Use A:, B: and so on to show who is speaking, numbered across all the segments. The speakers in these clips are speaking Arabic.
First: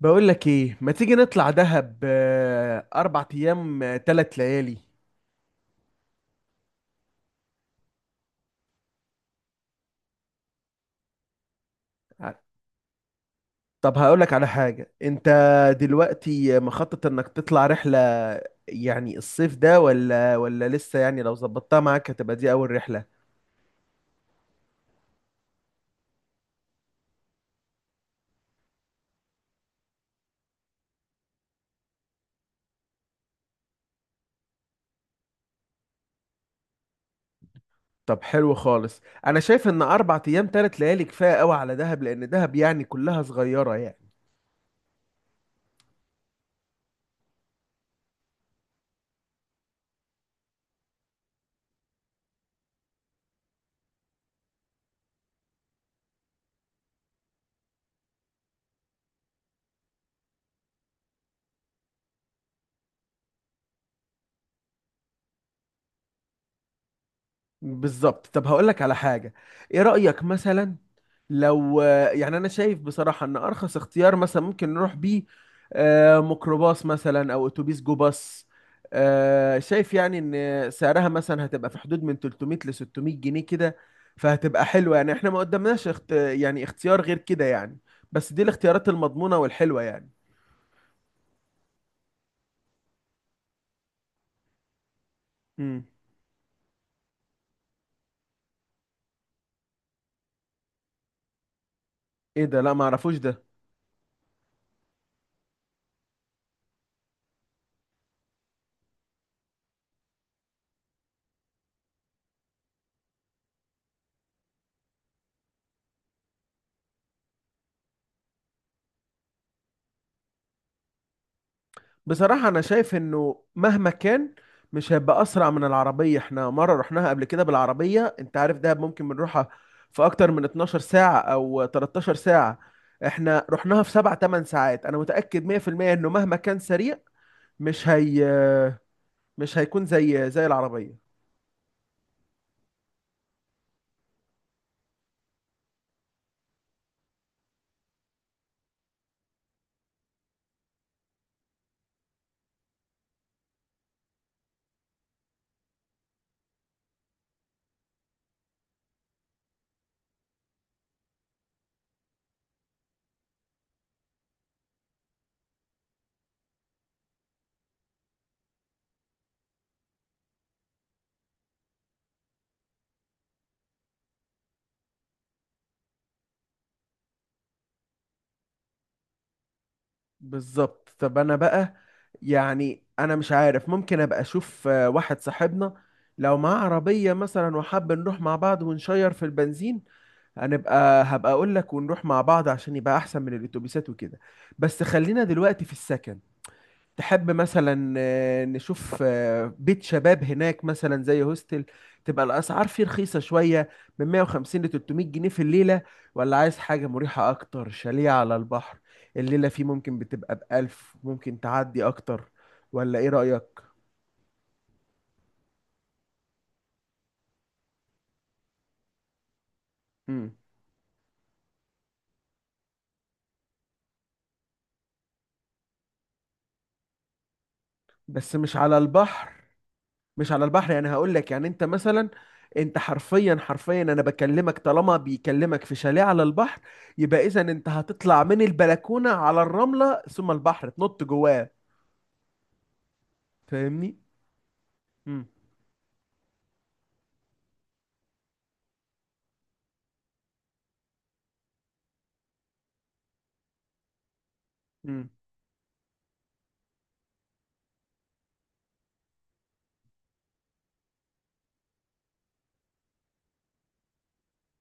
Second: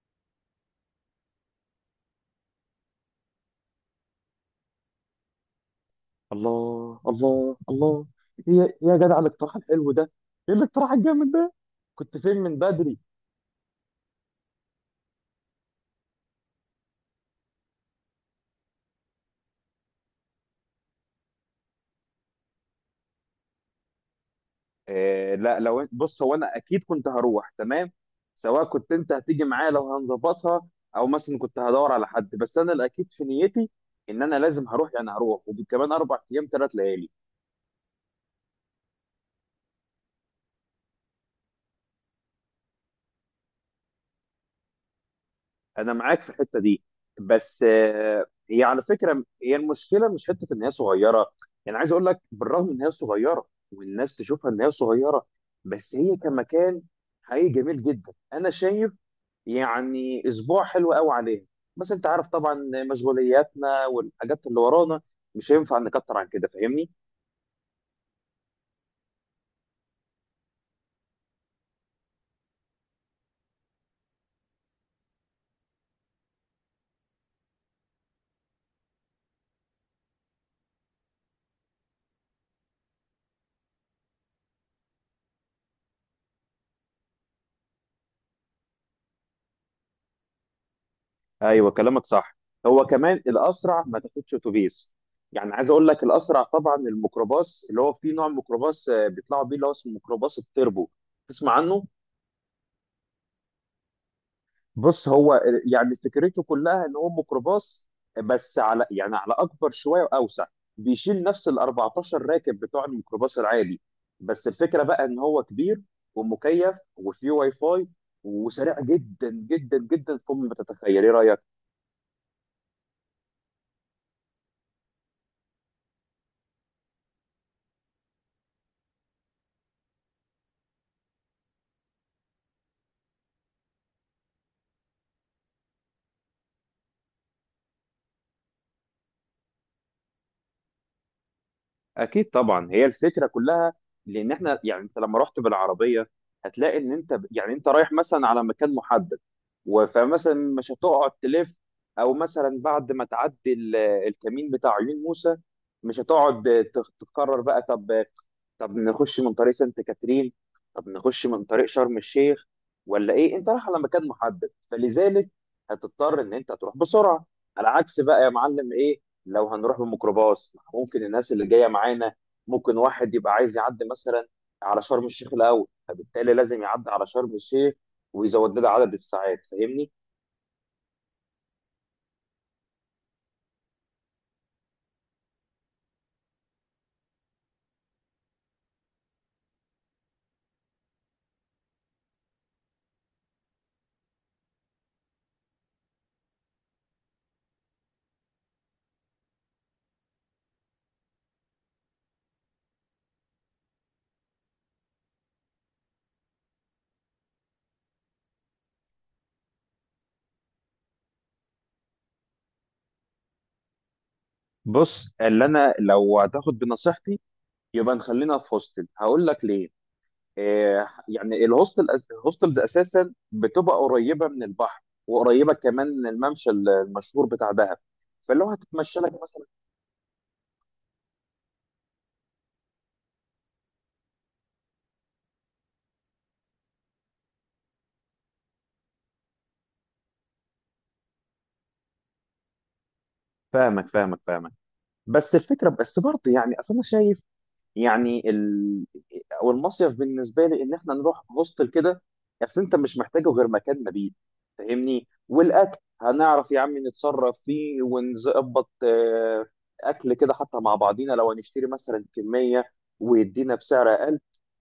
A: بقول لك ايه، ما تيجي نطلع دهب؟ اربع ايام، ثلاث ليالي.
B: الله الله الله. هي إيه يا جدع الاقتراح الحلو ده؟ ايه الاقتراح الجامد ده؟ كنت فين من بدري؟
A: طب هقول لك على حاجة. انت دلوقتي مخطط انك تطلع رحلة يعني الصيف ده ولا لسه؟ يعني لو ظبطتها معاك هتبقى دي اول رحلة.
B: إيه، لا، لو بص، هو انا اكيد كنت هروح، تمام، سواء كنت انت هتيجي معايا لو هنظبطها او مثلا كنت هدور على حد، بس انا الاكيد في نيتي ان انا لازم هروح، يعني هروح وكمان اربع ايام ثلاث ليالي.
A: طب حلو خالص، انا شايف ان اربع ايام ثلاث ليالي كفاية قوي على دهب، لان دهب يعني كلها صغيرة يعني.
B: انا معاك في الحته دي، بس هي على فكره، هي المشكله مش حته ان هي صغيره. يعني عايز اقول لك، بالرغم ان هي صغيره والناس تشوفها ان هي صغيره، بس هي كمكان حقيقي جميل جدا انا شايف يعني اسبوع حلو قوي عليها. بس انت عارف طبعا مشغولياتنا والحاجات اللي ورانا مش هينفع نكتر عن كده، فاهمني؟
A: بالظبط. طب هقول لك على حاجة، ايه رأيك مثلا لو، يعني انا شايف بصراحة ان ارخص اختيار مثلا ممكن نروح بيه، ميكروباص مثلا او اتوبيس جو باص. شايف يعني ان سعرها مثلا هتبقى في حدود من 300 ل 600 جنيه كده، فهتبقى حلوة يعني. احنا ما قدامناش يعني اختيار غير كده يعني، بس دي الاختيارات المضمونة والحلوة يعني.
B: ايوه كلامك صح. هو كمان الاسرع ما تاخدش اتوبيس. يعني عايز
A: مم.
B: اقول لك، الاسرع طبعا الميكروباص، اللي هو في نوع ميكروباص بيطلعوا بيه اللي هو اسمه ميكروباص التربو. تسمع عنه؟
A: ايه ده؟ لا ما اعرفوش ده.
B: بص، هو يعني فكرته كلها ان هو ميكروباص، بس على يعني على اكبر شويه واوسع. بيشيل نفس ال 14 راكب بتوع الميكروباص العادي، بس الفكره بقى ان هو كبير ومكيف وفيه واي فاي وسريع جدا جدا جدا فوق ما تتخيل. ايه رايك؟
A: بصراحة أنا شايف إنه مهما كان مش هيبقى أسرع من العربية. إحنا مرة رحناها قبل كده بالعربية، أنت عارف دهب ممكن بنروحها في أكتر من 12 ساعة أو 13 ساعة، إحنا رحناها في 7 8 ساعات. أنا متأكد 100% إنه مهما كان سريع مش هي، مش هيكون زي العربية.
B: اكيد طبعا، هي الفكره كلها. لان احنا يعني انت لما رحت بالعربيه، هتلاقي ان انت يعني انت رايح مثلا على مكان محدد فمثلا مش هتقعد تلف، او مثلا بعد ما تعدي الكمين بتاع عيون موسى، مش هتقعد تتكرر بقى. طب، طب نخش من طريق سانت كاترين، طب نخش من طريق شرم الشيخ، ولا ايه؟ انت رايح على مكان محدد، فلذلك هتضطر ان انت تروح بسرعه. على عكس بقى يا معلم، ايه، لو هنروح بالميكروباص ممكن الناس اللي جايه معانا، ممكن واحد يبقى عايز يعدي مثلا على شرم الشيخ الاول، فبالتالي لازم يعدي على شرم الشيخ ويزود لنا عدد الساعات، فاهمني؟
A: بالظبط. طب أنا بقى، يعني أنا مش عارف، ممكن أبقى أشوف واحد صاحبنا لو معاه عربية مثلا وحاب نروح مع بعض ونشير في البنزين، هبقى اقول لك ونروح مع بعض عشان يبقى احسن من الاتوبيسات وكده. بس خلينا دلوقتي في السكن. تحب مثلا نشوف بيت شباب هناك مثلا زي هوستل؟ تبقى الاسعار فيه رخيصة شوية من 150 ل 300 جنيه في الليلة، ولا عايز حاجة مريحة اكتر، شاليه على البحر، الليلة فيه ممكن بتبقى ب 1000 ممكن تعدي اكتر؟ ولا ايه رأيك؟
B: بص، اللي انا لو هتاخد بنصيحتي، يبقى نخلينا في هوستل. هقول لك ليه.
A: مم.
B: يعني الهوستل، الهوستلز اساسا بتبقى قريبه من البحر وقريبه كمان من الممشى المشهور بتاع دهب،
A: بس
B: فلو
A: مش على
B: هتتمشى لك
A: البحر.
B: مثلا.
A: مش على البحر يعني هقول لك، يعني انت مثلا، انت حرفيا حرفيا انا بكلمك طالما بيكلمك في شاليه على البحر يبقى اذا انت هتطلع من البلكونه على الرمله ثم البحر تنط جواه،
B: فاهمك
A: فاهمني؟
B: فاهمك فاهمك.
A: امم.
B: بس الفكره، بس برضه يعني اصل انا شايف يعني او المصيف بالنسبه لي ان احنا نروح هوستل كده. اصل انت مش محتاجه غير مكان مبيت، فاهمني؟
A: امم.
B: والاكل هنعرف يا عم نتصرف فيه ونظبط اكل كده، حتى مع بعضينا لو هنشتري مثلا كميه ويدينا بسعر اقل،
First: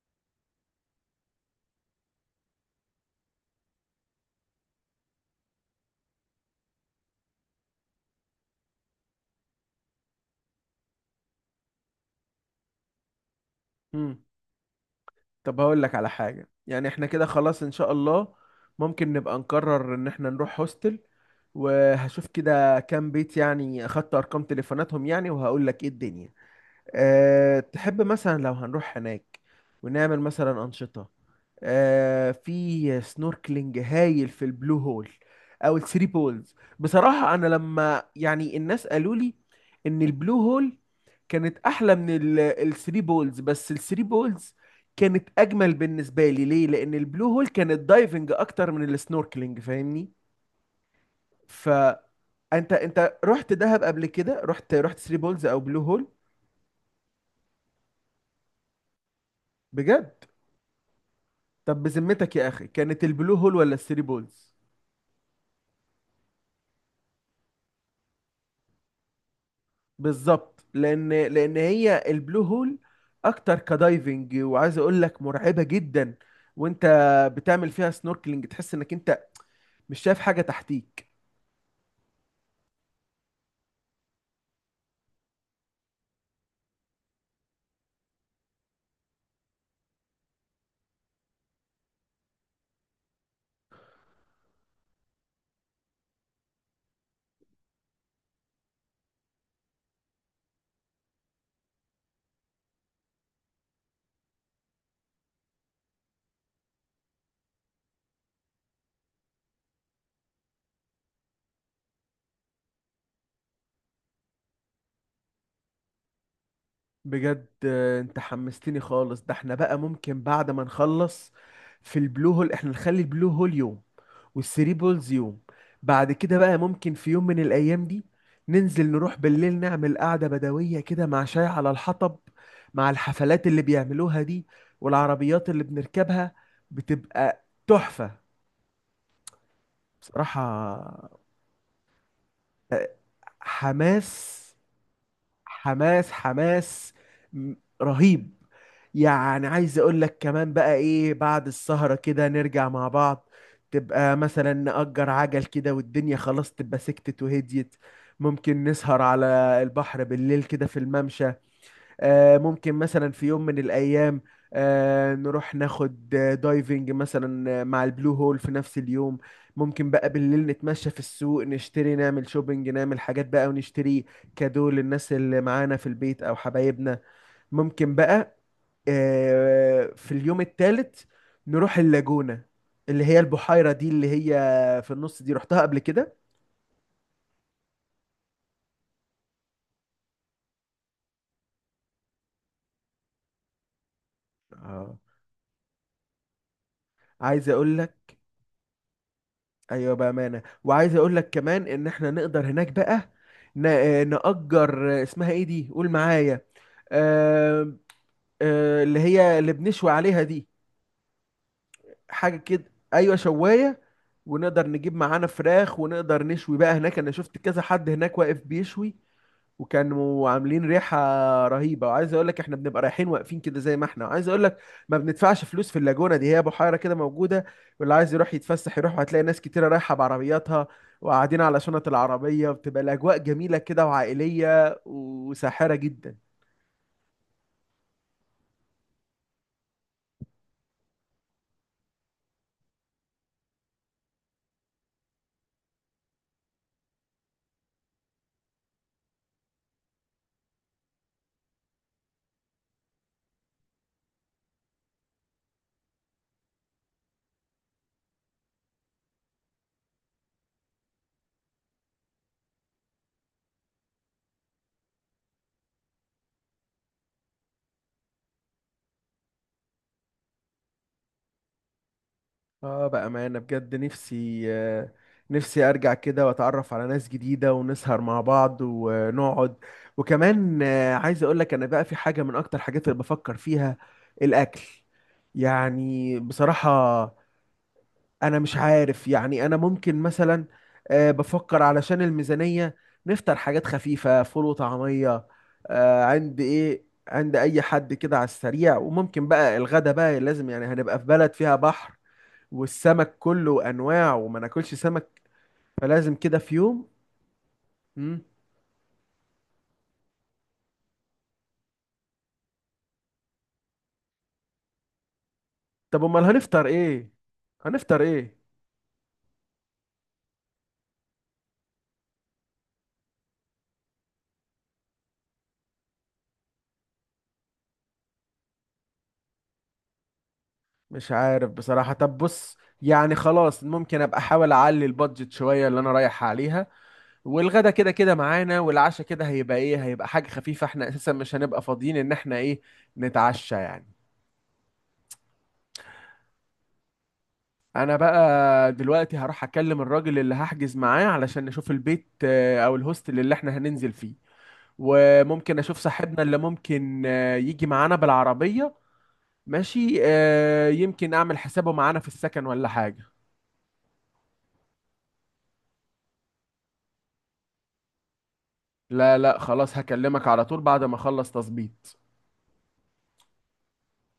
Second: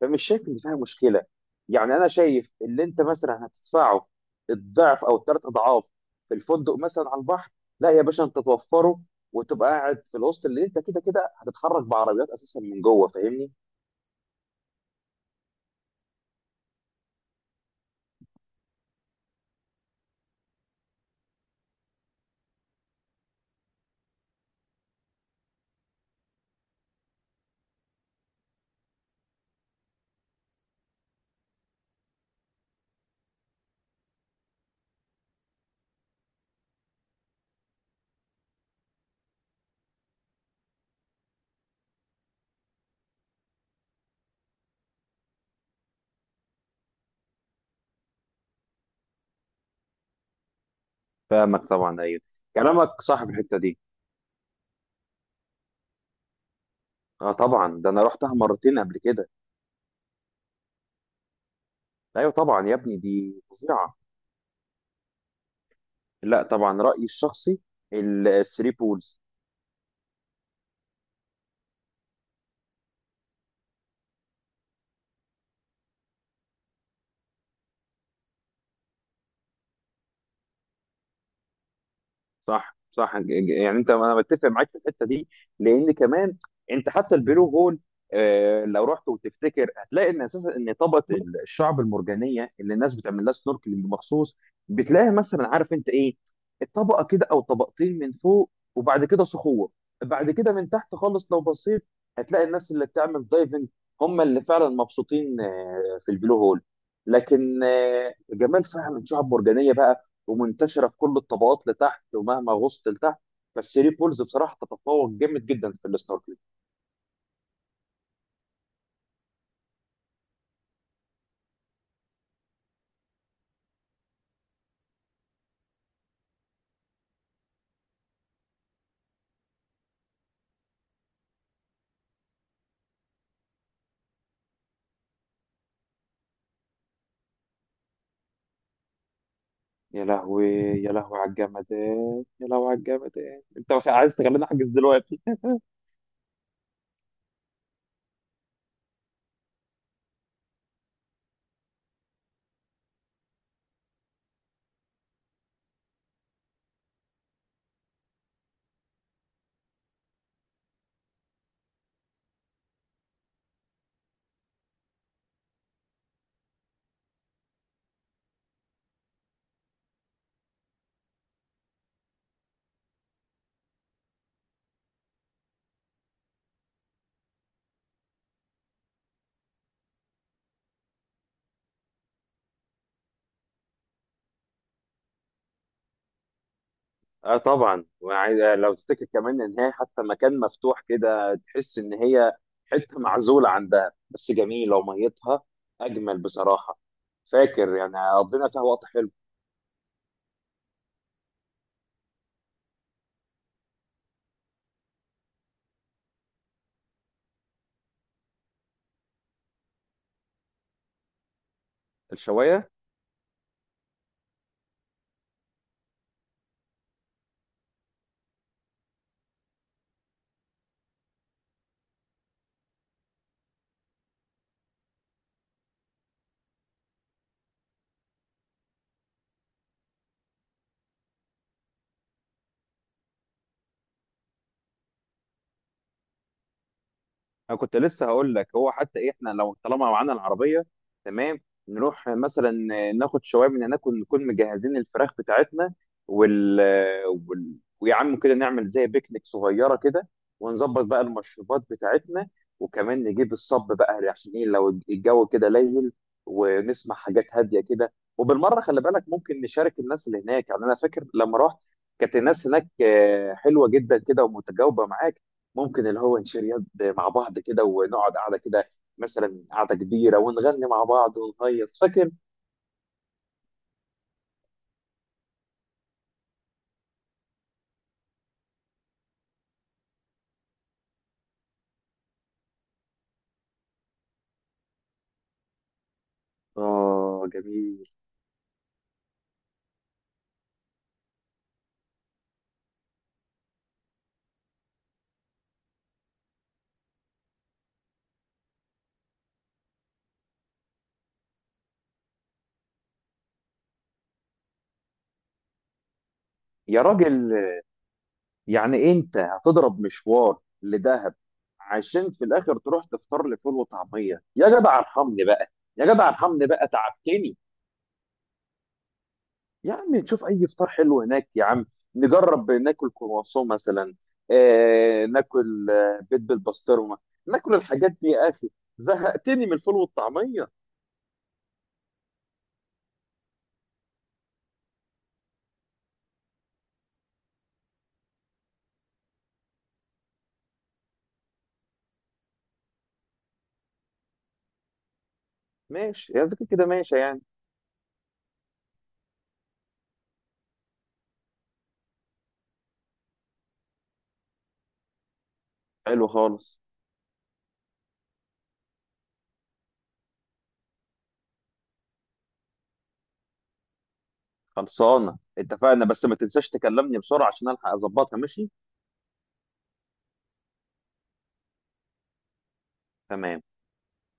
B: فمش شايف ان فيها مشكله. يعني انا شايف اللي انت مثلا هتدفعه الضعف او الثلاث اضعاف في الفندق مثلا على البحر، لا يا باشا انت توفره وتبقى قاعد في الوسط، اللي انت كده كده هتتحرك بعربيات اساسا من جوه، فاهمني؟
A: امم. طب هقول لك على حاجه، يعني احنا كده خلاص ان شاء الله ممكن نبقى نقرر ان احنا نروح هوستل، وهشوف كده كام بيت يعني، اخدت ارقام تليفوناتهم يعني، وهقول لك ايه الدنيا. أه تحب مثلا لو هنروح هناك ونعمل مثلا أنشطة؟ أه في سنوركلينج هايل في البلو هول أو الثري بولز. بصراحة أنا لما يعني الناس قالوا لي إن البلو هول كانت أحلى من الثري بولز، بس الثري بولز كانت أجمل بالنسبة لي. ليه؟ لأن البلو هول كانت دايفنج أكتر من السنوركلينج، فاهمني؟
B: فاهمك طبعا. ايوه
A: فأنت،
B: كلامك
A: أنت
B: صح في
A: رحت
B: الحته دي.
A: دهب قبل كده؟ رحت ثري بولز أو بلو هول؟
B: اه طبعا، ده انا رحتها مرتين قبل كده.
A: بجد؟ طب
B: ايوه
A: بذمتك يا اخي،
B: طبعا يا ابني،
A: كانت البلو
B: دي
A: هول ولا
B: فظيعه.
A: الثري بولز؟
B: لا، طبعا رايي الشخصي الثري بولز.
A: بالظبط، لان هي البلو هول اكتر كدايفنج، وعايز اقول لك مرعبه جدا، وانت بتعمل فيها سنوركلينج تحس انك انت مش شايف حاجه تحتيك.
B: صح صح، يعني انت، انا بتفق معاك في الحته دي. لان كمان انت حتى البلو هول، لو رحت وتفتكر، هتلاقي ان اساسا ان طبقه الشعب المرجانيه اللي الناس بتعمل لها سنوركلينج مخصوص، بتلاقي مثلا، عارف انت ايه، الطبقه كده او طبقتين من فوق وبعد كده صخور، بعد كده من تحت خالص لو بصيت هتلاقي الناس اللي بتعمل دايفنج هم اللي فعلا مبسوطين في البلو هول. لكن جمال فعلا شعب مرجانيه بقى ومنتشره في كل الطبقات لتحت ومهما غصت لتحت، بس ري بولز بصراحه تتفوق جامد جدا في السنوركلينج.
A: بجد. انت حمستني خالص. ده احنا بقى ممكن بعد ما نخلص في البلو هول، احنا نخلي البلو هول يوم والثري بولز يوم، بعد كده بقى ممكن في يوم من الايام دي ننزل نروح بالليل نعمل قعدة بدوية كده مع شاي على الحطب، مع الحفلات اللي بيعملوها دي، والعربيات اللي بنركبها بتبقى تحفة
B: يا لهوي،
A: بصراحة.
B: يا لهوي على الجمدان، يا لهوي على
A: آه،
B: الجمدان، انت مش عايز
A: حماس،
B: تخليني احجز دلوقتي؟
A: حماس، حماس، م- رهيب. يعني عايز اقول لك كمان بقى ايه، بعد السهرة كده نرجع مع بعض، تبقى مثلا نأجر عجل كده، والدنيا خلاص تبقى سكتت وهديت، ممكن نسهر على البحر بالليل كده في الممشى. ممكن مثلا في يوم من الأيام نروح ناخد دايفنج مثلا مع البلو هول في نفس اليوم. ممكن بقى بالليل نتمشى في السوق، نشتري نعمل شوبينج، نعمل حاجات بقى ونشتري كادو للناس اللي معانا في البيت أو حبايبنا. ممكن بقى في اليوم الثالث نروح اللاجونة، اللي هي البحيرة دي اللي هي في النص دي، رحتها قبل كده.
B: اه طبعا، وعايز لو تفتكر كمان ان هي حتى مكان مفتوح كده، تحس ان هي حته معزوله عن دهب، بس جميله
A: اه.
B: وميتها اجمل بصراحه.
A: عايز
B: فاكر
A: اقول،
B: يعني قضينا فيها وقت حلو.
A: ايوه بامانه. وعايز اقول لك كمان ان احنا نقدر هناك بقى، نأجر، اسمها ايه دي؟ قول معايا. آه، اللي هي اللي بنشوي عليها دي، حاجه كده.
B: الشوايه.
A: ايوه، شوايه. ونقدر نجيب معانا فراخ ونقدر نشوي بقى هناك. انا شفت كذا حد هناك واقف بيشوي وكانوا عاملين ريحة رهيبة. وعايز اقول لك احنا بنبقى رايحين واقفين كده زي ما احنا، وعايز اقول لك ما بندفعش فلوس في اللاجونة دي، هي بحيرة كده موجودة واللي عايز يروح يتفسح يروح، وهتلاقي ناس كتيرة رايحة بعربياتها وقاعدين على شنط العربية، بتبقى الأجواء جميلة كده، وعائلية وساحرة جدا.
B: انا كنت لسه هقول لك، هو حتى إيه، احنا لو طالما معانا العربيه، تمام، نروح مثلا ناخد شويه من هناك، ونكون مجهزين الفراخ بتاعتنا وال, ويا عم كده نعمل زي بيكنيك صغيره كده، ونظبط بقى المشروبات بتاعتنا، وكمان نجيب الصب بقى عشان ايه لو الجو كده ليل، ونسمع حاجات هاديه كده. وبالمره خلي بالك ممكن نشارك الناس اللي هناك. يعني انا فاكر لما رحت كانت الناس هناك حلوه جدا كده ومتجاوبه معاك، ممكن اللي هو نشير يد مع بعض كده ونقعد قعده كده، مثلا قعده كبيره ونغني مع بعض ونهيص، فاكر.
A: اه بأمانة بجد، نفسي، نفسي ارجع كده واتعرف على ناس جديدة ونسهر مع بعض ونقعد. وكمان عايز اقول لك، انا بقى في حاجة من اكتر حاجات اللي بفكر فيها، الاكل. يعني
B: اه
A: بصراحة
B: جميل.
A: انا مش عارف، يعني انا ممكن مثلا بفكر علشان الميزانية نفطر حاجات خفيفة، فول وطعمية، عند ايه، عند اي حد كده على السريع. وممكن بقى الغدا بقى لازم يعني، هنبقى في بلد فيها بحر والسمك كله انواع وما ناكلش سمك، فلازم كده في
B: يا
A: يوم.
B: راجل،
A: مم.
B: يعني انت هتضرب مشوار لدهب عشان في الاخر تروح تفطر لي فول وطعميه؟ يا جدع ارحمني بقى، يا
A: طب
B: جدع
A: امال
B: ارحمني
A: هنفطر
B: بقى،
A: ايه؟
B: تعبتني.
A: هنفطر ايه؟
B: يا عم نشوف اي فطار حلو هناك يا عم، نجرب ناكل كرواسون مثلا، آه ناكل بيض بالبسطرمه، ناكل الحاجات دي يا اخي، زهقتني من الفول والطعميه.
A: مش عارف بصراحة. طب بص يعني خلاص، ممكن ابقى احاول اعلي البادجت شوية اللي انا رايح عليها. والغدا كده كده معانا، والعشاء كده هيبقى ايه، هيبقى حاجة خفيفة، احنا اساسا مش هنبقى فاضيين ان احنا ايه نتعشى يعني.
B: ماشي يا ذكر، كده ماشي يعني.
A: انا بقى دلوقتي هروح اكلم الراجل اللي هحجز معاه علشان نشوف البيت، او الهوستل اللي احنا هننزل فيه. وممكن اشوف
B: حلو
A: صاحبنا اللي
B: خالص.
A: ممكن يجي معانا بالعربية. ماشي. يمكن اعمل حسابه معانا في السكن ولا حاجة.
B: خلصانه، اتفقنا، بس ما تنساش تكلمني بسرعه عشان الحق اظبطها، ماشي؟
A: لا لا خلاص هكلمك على طول بعد ما اخلص تظبيط.
B: تمام.